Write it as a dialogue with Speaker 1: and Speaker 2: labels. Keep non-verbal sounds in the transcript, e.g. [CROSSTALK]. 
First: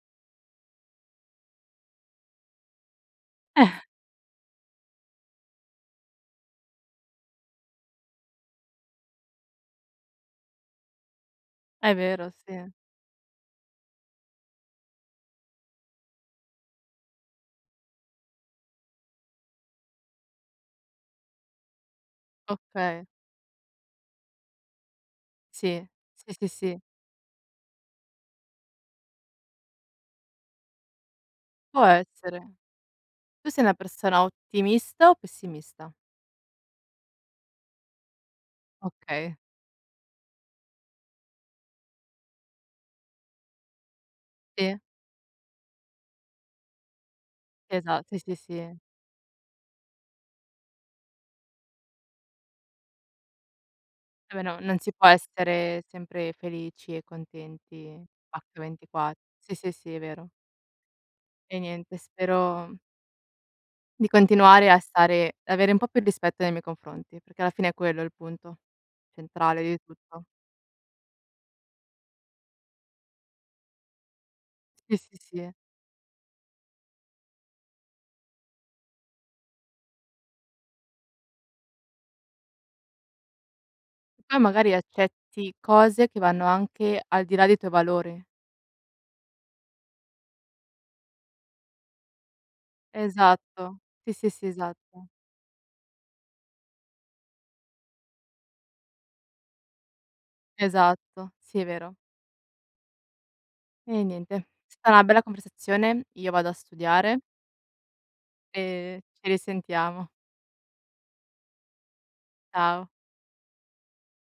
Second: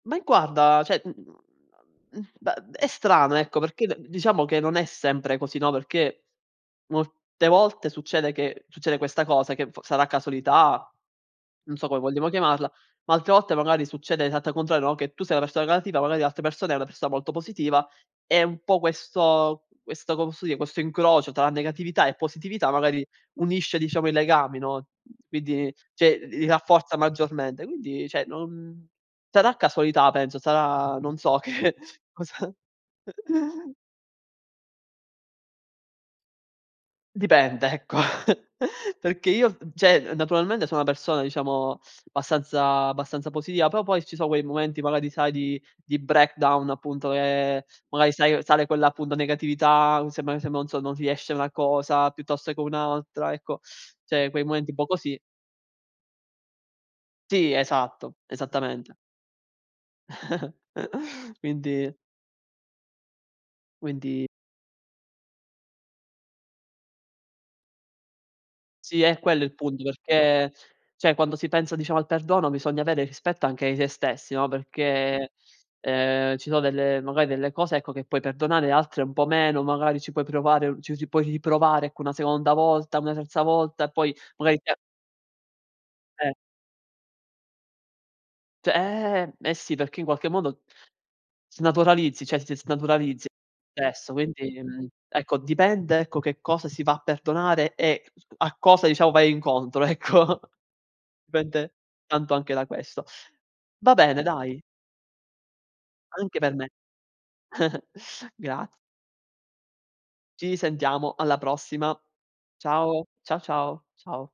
Speaker 1: Ma i guarda, cioè mhmm, m bah, è strano, ecco,
Speaker 2: Eh.
Speaker 1: perché d diciamo che non è sempre così, no, perché, molte volte succede che succede questa cosa che v sarà casualità, non so
Speaker 2: È
Speaker 1: come vogliamo
Speaker 2: vero,
Speaker 1: chiamarla,
Speaker 2: sì.
Speaker 1: ma altre volte magari succede l'esatta contrario, no, che tu sei una persona negativa, magari l'altra persona è una persona molto positiva, è un po' questo questo, co posso dire, questo incrocio tra negatività e positività,
Speaker 2: Okay.
Speaker 1: magari, unisce diciamo i legami, no? Quindi,
Speaker 2: Sì.
Speaker 1: cioè, l
Speaker 2: Sì,
Speaker 1: li
Speaker 2: sì, sì.
Speaker 1: rafforza maggiormente, quindi, cioè non sarà casualità, penso, sarà non so che,
Speaker 2: Può
Speaker 1: cosa
Speaker 2: essere. Tu sei una
Speaker 1: [CHUCKLES]
Speaker 2: persona ottimista o pessimista?
Speaker 1: Dipende, ecco, [CHUCKLES] perché
Speaker 2: Okay.
Speaker 1: io, v cioè, naturalmente sono una persona, diciamo, abbastanza- abbastanza positiva, però poi, ci so' quei momenti,
Speaker 2: Sì.
Speaker 1: magari, sai di di breakdown appunto, che,
Speaker 2: Esat
Speaker 1: magari
Speaker 2: sì, sì,
Speaker 1: sai, sale
Speaker 2: sì.
Speaker 1: quella, appunto, negatività, sembra che se non so, non riesce una cosa, piuttosto che un'altra, ecco. Cioè,
Speaker 2: Eh beh,
Speaker 1: quei
Speaker 2: no,
Speaker 1: momenti un
Speaker 2: non
Speaker 1: po'
Speaker 2: si può
Speaker 1: così
Speaker 2: essere sempre felici e
Speaker 1: Sì,
Speaker 2: contenti
Speaker 1: esatto,
Speaker 2: H
Speaker 1: esattamente.
Speaker 2: ventiqua sì, sì, sì, è vero.
Speaker 1: [CHUCKLES]
Speaker 2: E
Speaker 1: Quindi
Speaker 2: niente, spero di
Speaker 1: quindi
Speaker 2: continuare a stare avere un po' più rispetto nei miei confronti, perché alla fine è quello il punto,
Speaker 1: Sì, è quello il
Speaker 2: centrale, di
Speaker 1: punto
Speaker 2: tutto.
Speaker 1: perché cioè, quando si pensa, diciamo, al perdono, bisogna avere rispetto anche di sè stessi, no?
Speaker 2: Sì, sì,
Speaker 1: Perché,
Speaker 2: sì.
Speaker 1: ehm, ci so' delle magari delle cose, ecco, che puoi perdonare altre un po' meno, magari ci puoi provare, u ci ri puoi riprovare, ecco, una seconda volta, una terza volta, e poi,
Speaker 2: Poi,
Speaker 1: magari
Speaker 2: magari,
Speaker 1: [UNINTELLIGIBLE]
Speaker 2: accetti cose che
Speaker 1: Eh.
Speaker 2: vanno anche al di là dei tuoi valori.
Speaker 1: Cioè eh, eh sì, perché in qualche modo snaturalizzi, cioè, si snaturalizzi
Speaker 2: Esatto, sì,
Speaker 1: adesso,
Speaker 2: sì, sì,
Speaker 1: quindi, mhmm,
Speaker 2: esatto.
Speaker 1: ecco, dipende, ecco, che cosa si va a perdonare, e [UNINTELLIGIBLE] a cosa, diciamo, vai incontro, ecco.
Speaker 2: Esatto, sì, è
Speaker 1: Dipende,
Speaker 2: vero.
Speaker 1: tanto anche da questo. Va
Speaker 2: E
Speaker 1: bene,
Speaker 2: niente, è
Speaker 1: dai.
Speaker 2: sta una bella conversazione. Io
Speaker 1: Anche
Speaker 2: vado a
Speaker 1: per me.
Speaker 2: studiare.
Speaker 1: [CHUCKLES] Graz
Speaker 2: E ci risentiamo.
Speaker 1: Ci risentiamo, alla prossima.
Speaker 2: Ciao.
Speaker 1: Ciao. Ciao, ciao. Ciao.